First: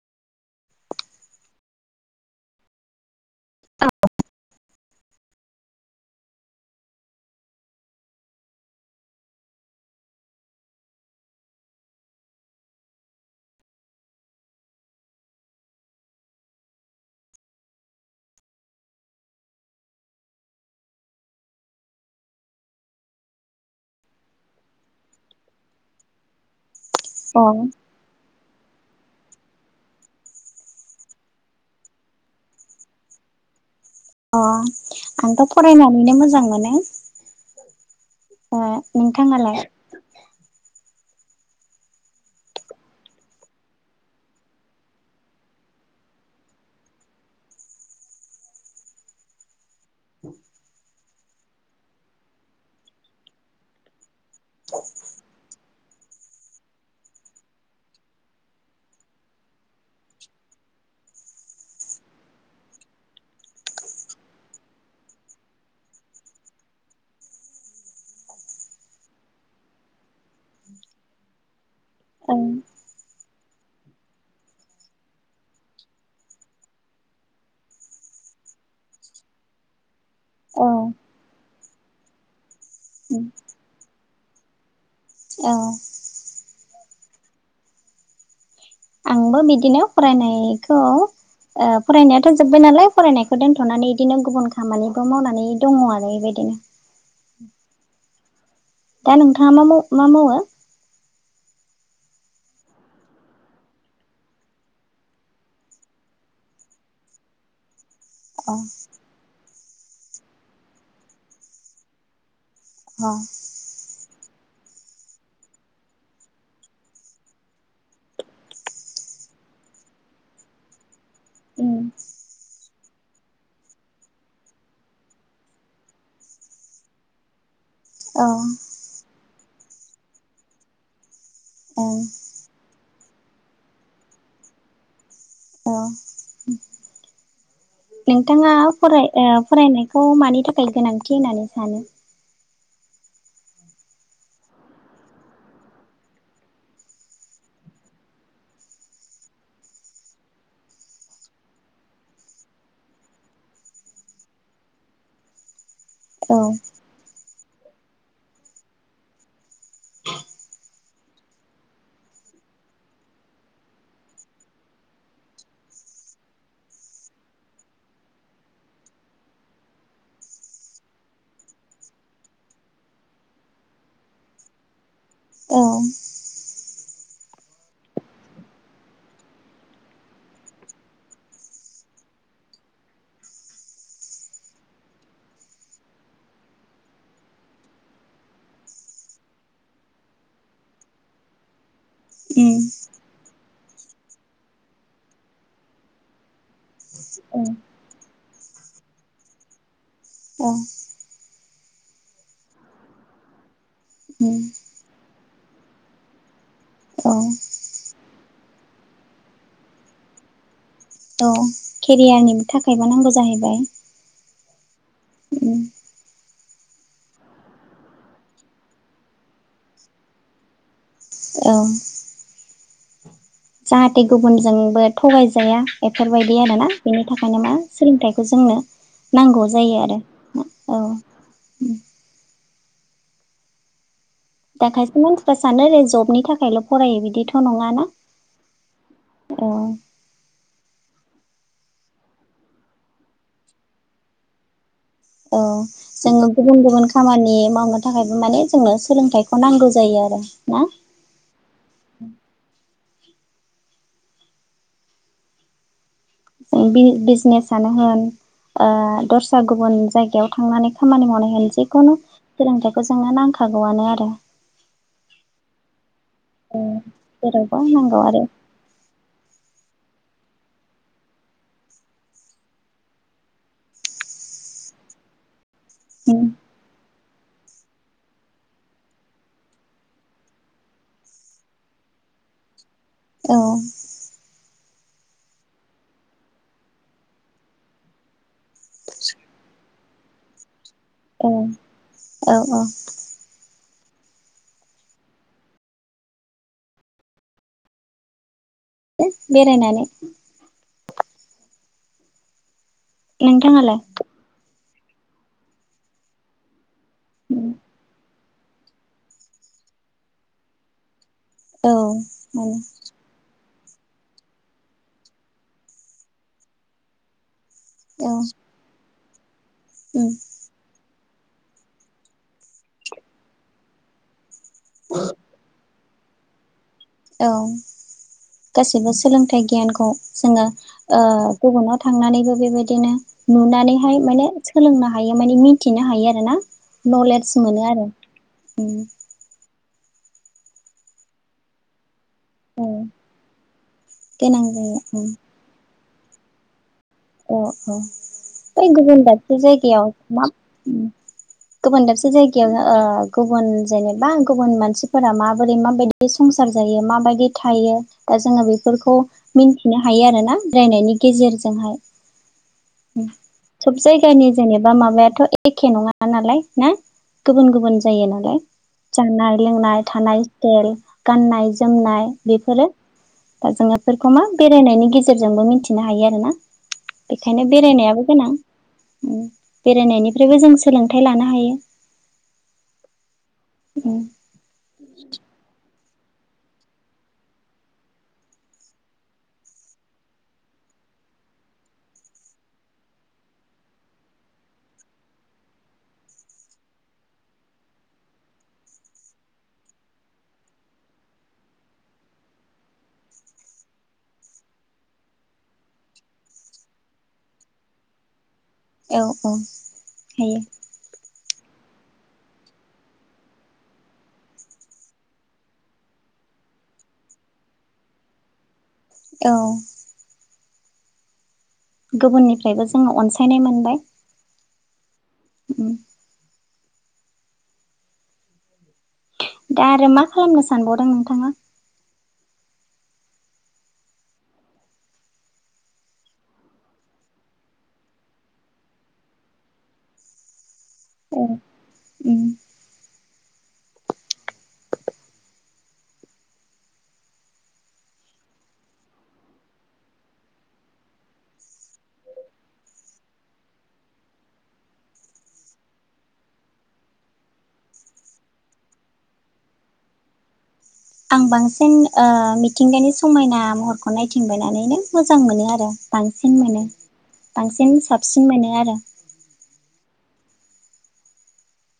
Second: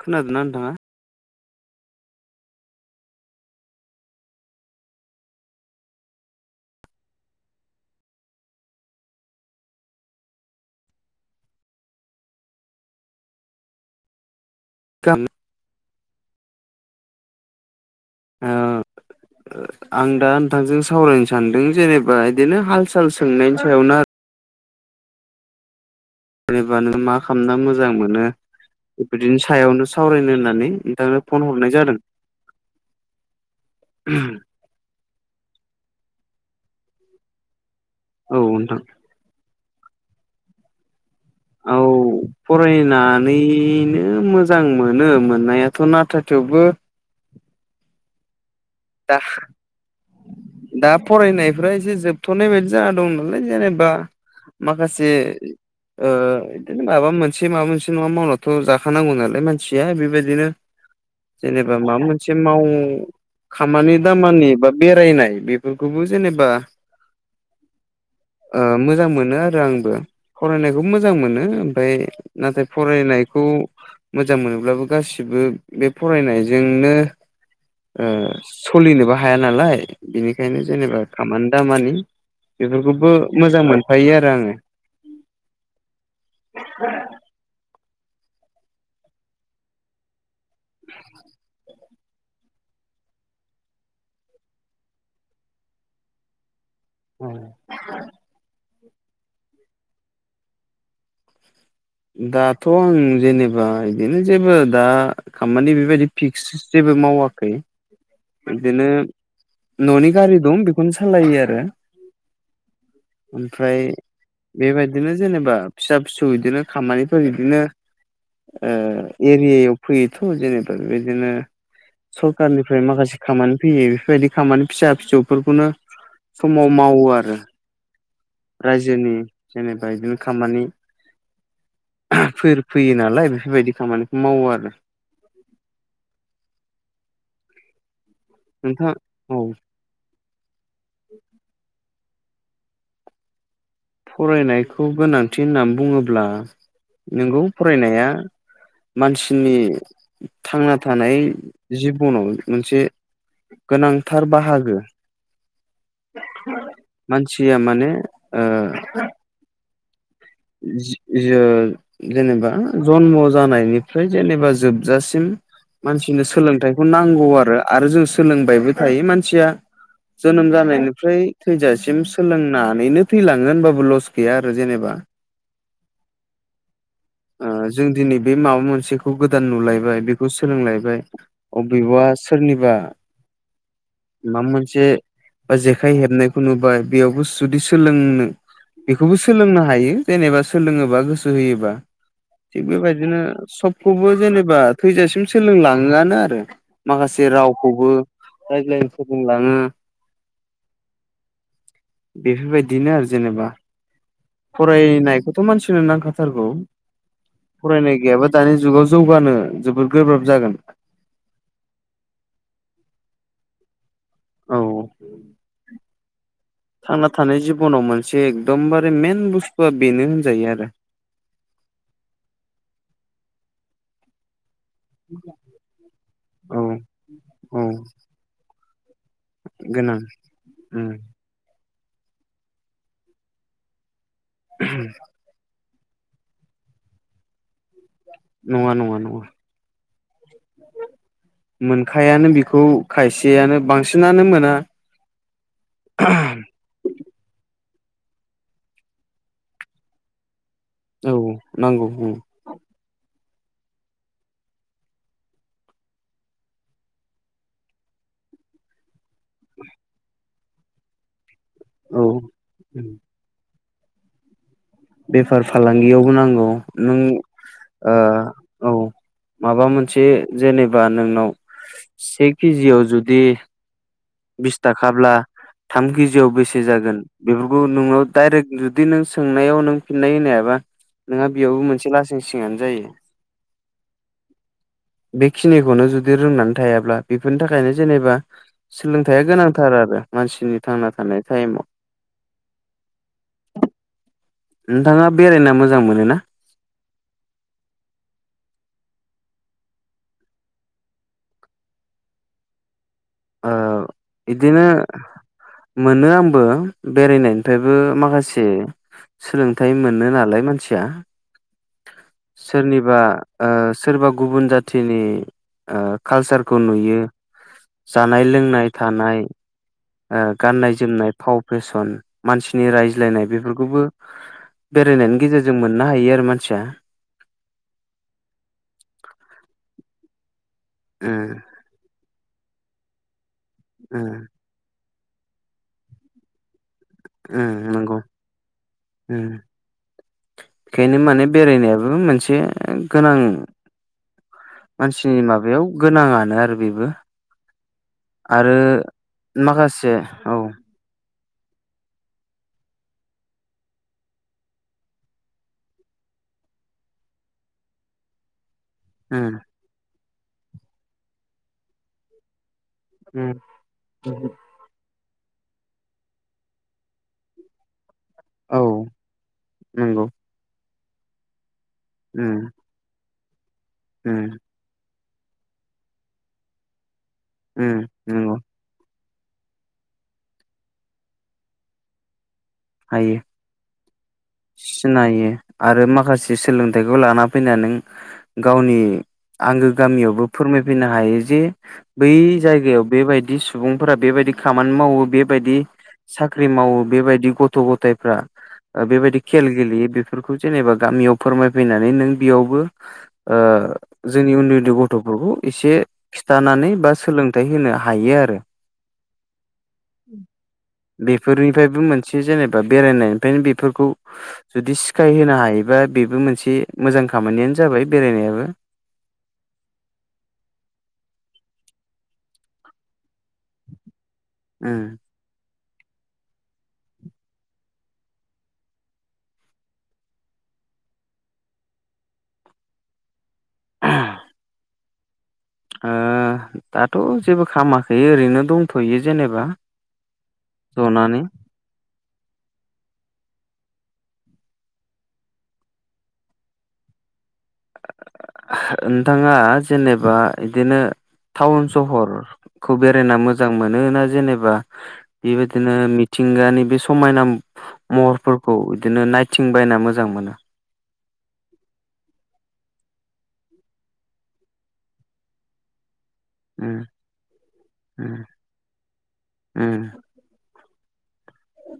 खोनादोंना नोथाङा औ खाम आ आं दा नोंथांजों सावरायनो सान्दों जेनेबा बिदिनो हाल साल सोंनायनि सायावनो आरो जेनेबा नों मा अ खालामना मोजां मोनो बिदिनो सायावनो सावरायनो होननानै नोंथांनो फन हरनाय जादों उ अ आंथ' फरायनानैनो मोजां मोनो औ नोंथां नोंथाङालाय आ फरायनानैनो मोजां मोनो मोननायाथ' नाथा थेवबो दा दा फरायनायफ्रा एसे जोबथ'नाय बायदि जाना दं नालाय जेनेबा माखासे बिदिनो माबा मोनसे माबा मोनसे नङा मावनाथ' जाखानांगौ नालाय मानसिया बेबायदिनो जेनेबा माबा मोनसे माव खामानि दामानि बा बेरायनाय बेफोरखौबो जेनेबा मोजां मोनो आरो आंबो फरायनायखौ मोजां मोनो ओमफ्राय औ नाथाय फरायनायखौ मोजां मोनोब्लाबो गासिबो बे फरायनायजोंनो सलिनोबो हाया नालाय बिनिखायनो औ जेनेबा खामानि दामानि बेफोरखौबो मोजां मोनफायो आरो आङो औ [inaudible] आंबो बिदिनो फरायनायखौ फरायनायाथ' जोब्बाय नालाय फरायनायखौ दोनथ'नानै बिदिनो गुबुन खामानिबो मावनानै दङ आरो बेबायदिनो औ दा नोंथाङा मा मा मावो? दाथ' आं जेनेबा बिदिनो जेबो दा खामानि बेबायदि फिक्स जेबो मावाखै अ बिदिनो न'नि गारि दं बेखौनो सालायो आरो अ ओमफ्राय बेबायदिनो जेनेबा फिसा फिसौ बिदिनो खामानिफोर बिदिनो ओ एरियायाव फैयोथ' जेनेबा बिदिनो उम सरखारनिफ्राय माखासे खामानि फैयो बेफोरबायदि खामानि फिसा फिसौफोरखौनो समाव मावो आरो औ रायजोनि जेनेबा बिदिनो खामानि औ फोर फैयो नालाय बेफोरबायदि खामानिखौ मावो आरो अ नोंथाङा नोंथां फराय औ ओ फरायनाय [unintelligible] मानि थाखाय गोनांथि होननानै सानो फरायनायखौ गोनांथि होननानै बुङोब्ला नोंगौ फरायनाया मानसिनि थांना थानाय जिबनाव मोनसे गोनांथार बाहागो औ मानसिया मानो ओ [inaudible] जेनेबा जन्म जानायनिफ्राय जेनेबा जोबजासिम मानसिनो सोलोंथाइखौ नांगौ आरो आरो जों सोलोंबायबो थायो मानसिया जोनोम जानायनिफ्राय थैजासिम सोलोंनानैनो थैलाङो होनबाबो लस गैया आरो जेनेबा औ ओ जों दिनै बे माबा मोनसेखौ गोदान नुलायबाय बेखौ सोलोंलायबाय अबेबा सोरनिबा माबा मोनसे बा जेखाइ हेबनायखौनो बा बेयावबो जुदि सोलोंनो बेखौबो सोलोंनो हायो जेनेबा सोलोङोबा गोसो होयोबा उम थिग बेबायदि बिदिनो सबखौबो जेनेबा थैजासिम सोलोंलाङानो आरो माखासे औ रावखौबो रायज्लायनो फोरोलोंलाङो ओं बेफोरबायदिनो आरो जेनेबा उम फरायनायखौथ' मानसिनो नांखाथारगौ औ फरायनाय गैयाबा दानि जुगाव जौगानो जोबोद गोब्राब जागोन औ केरियारनि थाखायबो नांगौ जाहैबाय औ थांना थानाय जिब'नाव मोनसे एकदमबारे मेन बुस्थुआ बेनो होनजायो आरो औ जाहाथे गुबुनजोंबो थगायजाया बेफोरबायदि औ आरोना बेनि थाखायनो मा औ सोलोंथाइखौ जोंनो नांगौ जायो आरो गोनां औ उम दा खायसे मानसिफ्रा सानो आरो जबनि थाखायल' फरायो बिदिथ' थ' नङाना नङा नङा नङा औ मोनखायानो बिखौ खायसेयानो बांसिनानो मोना औ जोङो गुबुन गुबुन खामानि मावनो थाखायबो माने जोंनो सोलोंथाइखौ नांगौ जायो आरो ना औ नांगौ उम ज बिजनेसनो होन ओ दस्रा गुबुन जायगायाव थांनानै खामानि मावनाय होनसै जिखुनु औ सोलोंरोंथाइखौ उम जोंनो नांखागौआनो आरो बेफार फालांगियावबो नांगौ ओ नों जेरावबो नांगौ आरो ओ औ माबा मोनसे जेनेबा नोंनाव से केजियाव जुदि बिस थाखाब्ला थाम उम केजियाव बेसे जागोन बेफोरखौ नोंनाव दडाइरेक्ट जुदि नों सोंनायाव नों फिननाय होनो हायाबा नोंहा बेयावबो मोनसे लासिं सिङानो जायो औ बेखिनिखौनो जुदि रोंनानै थायाब्ला बेफोरनि थाखायनो जेनेबा सोलोंथायाइया गोनांथार आरो मानसिनि थांना थानाय औ टाइमाव औ औ नोंथाङा बेरायना मोजां मोनो ना बेरायनानै नोंथाङालाय बिदिनो मोनो आंबो बेरायनायनिफ्रायबो माखासे सोलोंथाइ मोनो नालाय मानसिया औ माने सोरनिबा ओ सोरबा गुबुन जाथिनि ओ कालसारखौ नुयो औ जानाय लोंनाय थानाय उम ओ गाननाय जोमनाय फाव फेसन मानसिनि रायज्लायनाय बेफोरखौबो बेरायनायनि गेजेरजों मोननो हायो आरो मानसिया औ गासिबो सोलोंथाइ गियानखौ जोङो ओ उम गुबुनाव थांनानैबो बेबायदिनो नुनानैहाय उम माने सोलोंनो हायो माने मिथिनो हायो आरो ना नलेज उम मोनो आरो नंगौ उम बेखायनो माने बेरायनायाबो मोनसे औ गोनां गोनां जायो उम मानसिनि माबायाव गोनाङानो आरो बेबो औ औ आरो बै गुबुन दाबसे जायगायाव माखासे मा औ उम गुबुन दाबसे जायगायावनो गुबुन जेनेबा गुबुन मानसिफोरा माबोरै माबायदि संसार जायो माबायदि थायो दा जोङो बे बेफोरखौ उम मिन्थिनो हायो आरो ना बेरायनायनि गेजेरजोंहाय उम सब उम जायगानि जेने बा माबायाथ' एखे नङा नालाय ना गुबुन गुबुन जायो नालाय औ जानाय लोंनाय नंगौ थानाय स्टाइल गाननाय जोमनाय उम बेफोरो दा जेंनाफोरखौ मा उम बेरायनायनि गेजेरजोंबो मिन्थिनो हायो आरो ना बेखायनो उम बेरायनायाबो गोनां नंगौ बेरायनायनिफ्रायबो जों सोलोंथाइ लानो हायो हायो हायो सिनायो आरो माखासे सोलोंथाइखौ लाना फैनानै नों गावनि आंगो गामियावबो फोरमायफैनो हायो जे बै जायगायाव बेबायदि सुबुंफोरा बेबायदि खामानि मावो बेबायदि साख्रि मावो बेबायदि गथ' गथायाइफ्रा बेबायदि खेल गेलेयो बेफोरखौ जेनेबा गामियाव फोरमायफैनानै नों बेयावबो ओ जोंनि उन्दै उन्दै गथ'फोरखौ एसे खिन्थानानै बा सोलोंथाइ होनो हायो आरो औ औ हायो बेफोरनिफ्रायबो मोनसे जेनेबा बेरायनायनिफ्रायनो बेफोरखौ जुदि सिखाय होनो हायोबा बेबो मोनसे मोजां खामानियानो जाबाय बेरायनायाबो। औ गुबुननिफ्रायबो जोङो अनसायनाय मोनबाय। उम उम दा आरो मा खालामनो सानबावदों नोंथाङा? दाथ' जेबो खालामामाखै ओरैनो दंथ'यो जेनेबा। औ जनानै उम नोंथाङा जेनेबा बिदिनो टाउन सहर खौ बेरायना मोजां मोन ना जेनेबा बेबायदििनो मिथिंगानि बे समायना महरफोरखौ बिदिनो नायथिं बायना मोजां मोनो। आं बांसिन ओ मिथिंगानि समायना महरखौ नायथिंबायनानैनो मोजां मोनो आरो। बांसिन मोनो उम बांसिन उम साबसिन मोनो आरो। उम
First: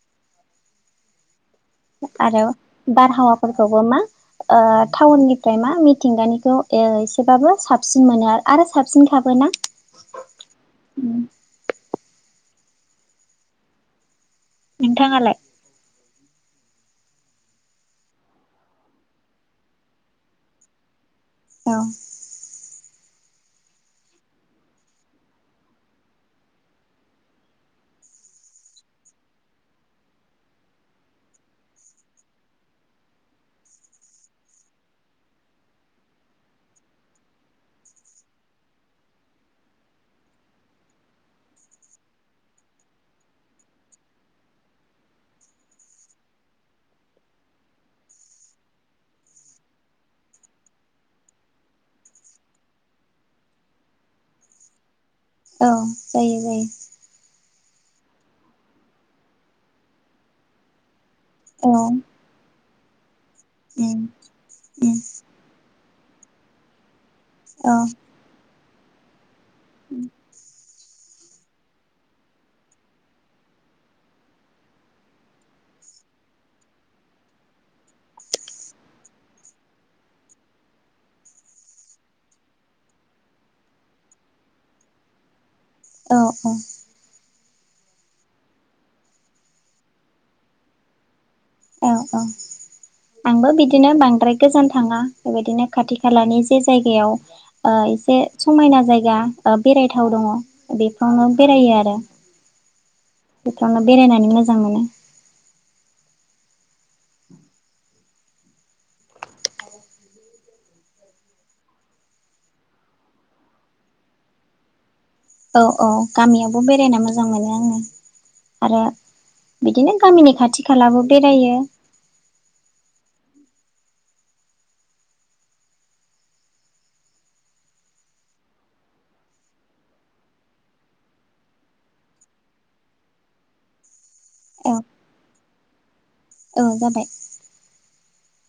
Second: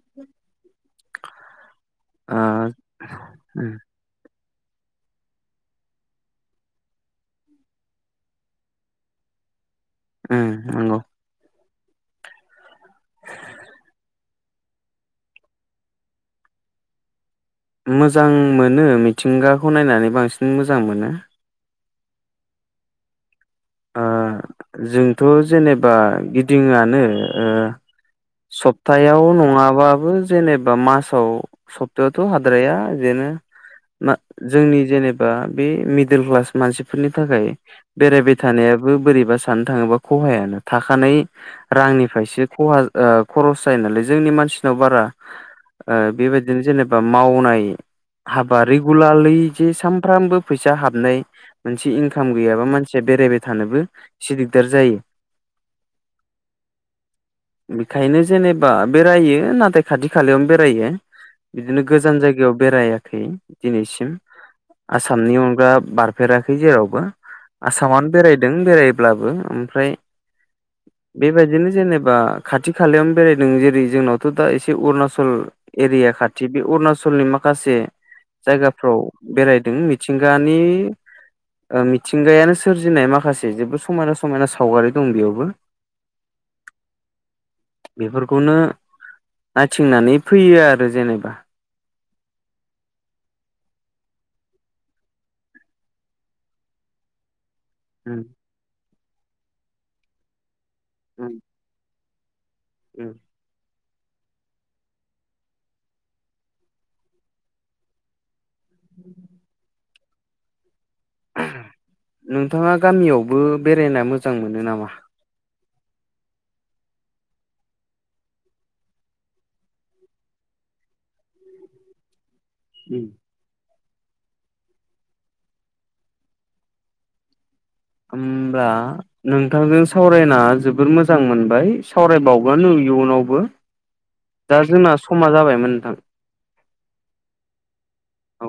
[inaudible] आरो ओ उम बारहावाफोरखौबो मा? टाउननिफ्राय मा मिथिंगानिखौ एसेबाबो साबसिन मोनो आरो आरो साबसिनखाबोना? उम नंगौ नोंथाङालाय? मोजां मोनो मिथिंगाखौ नायनानै बांसिन मोजां मोनो। औ ओ जोंथ' जेनेबा गिदिङानो ओ सप्तायाव नङाबाबो जेनेबा मासाव सप्तायावथ' हाद्राया बेनो जोंनि जेनेबा बे मिडल क्लास मानसिफोरनि थाखाय बेरायबाय थानायाबो बोरैबा साननो थाङोबा खहायानो थाखानाय रांनिफ्रायसो खहा खरस जायो नालाय जोंनि मानसिनाव बारा ओ बेबायदिनो जेनेबा मावनाय हाबा रेगुलारलि जे सानफ्रामबो फैसा हाबनाय मोनसे इनकाम गैयाबा मानसिया बेरायबाय थानोबो एसे दिगदार जायो। औ जायो जायो बेखायनो जेनेबा बेरायो नाथाय खाथि खालायावनो बेरायो। बिदिनो औ गोजान जायगायाव बेरायाखै उम दिनैसिम उम आसामनि अनगा बार फेराखै जेरावबो औ आसामनो बेरायदों बेरायब्लाबो ओमफ्राय बेबायदिनो जेनेबा खाथि खालायावनो बेरायदों जेरै जोंनावथ' दा एसे अरुणाचल एरिया खाथि बे अरुणाचलनि माखासे जायगाफ्राव बेरायदों मिथिंगानि मिथिंगायानो सोरजिनाय माखासे जेबो समायना समायना सावगारि दं बेयावबो। औ औ बेफोरखौनो नायथिंनानै फैयो आरो जेनेबा। औ औ आंबो बिदिनो बांद्राय गोजान थाङा बेबायदिनो खाथि खालानि जे जायगायाव ओ एसे उम समायना जायगा बेरायथाव दङ बेफोरावनो बेरायो आरो बेफोरावनो बेरायनानै मोजां मोनो। नोंथाङा गामियावबो बेरायना मोजां मोनो नामा? औ औ गामियावबो बेरायना मोजां मोनो आङो। आरो बिदिनो गामिनि खाथि खालाबो बेरायो। उम होमबा नोंथांजों सावरायना जोबोर मोजां मोनबाय सावरायबावगोन इयुनावबो दा औ जोंना समा जाबायमोन नोंथां औ जाबाय औ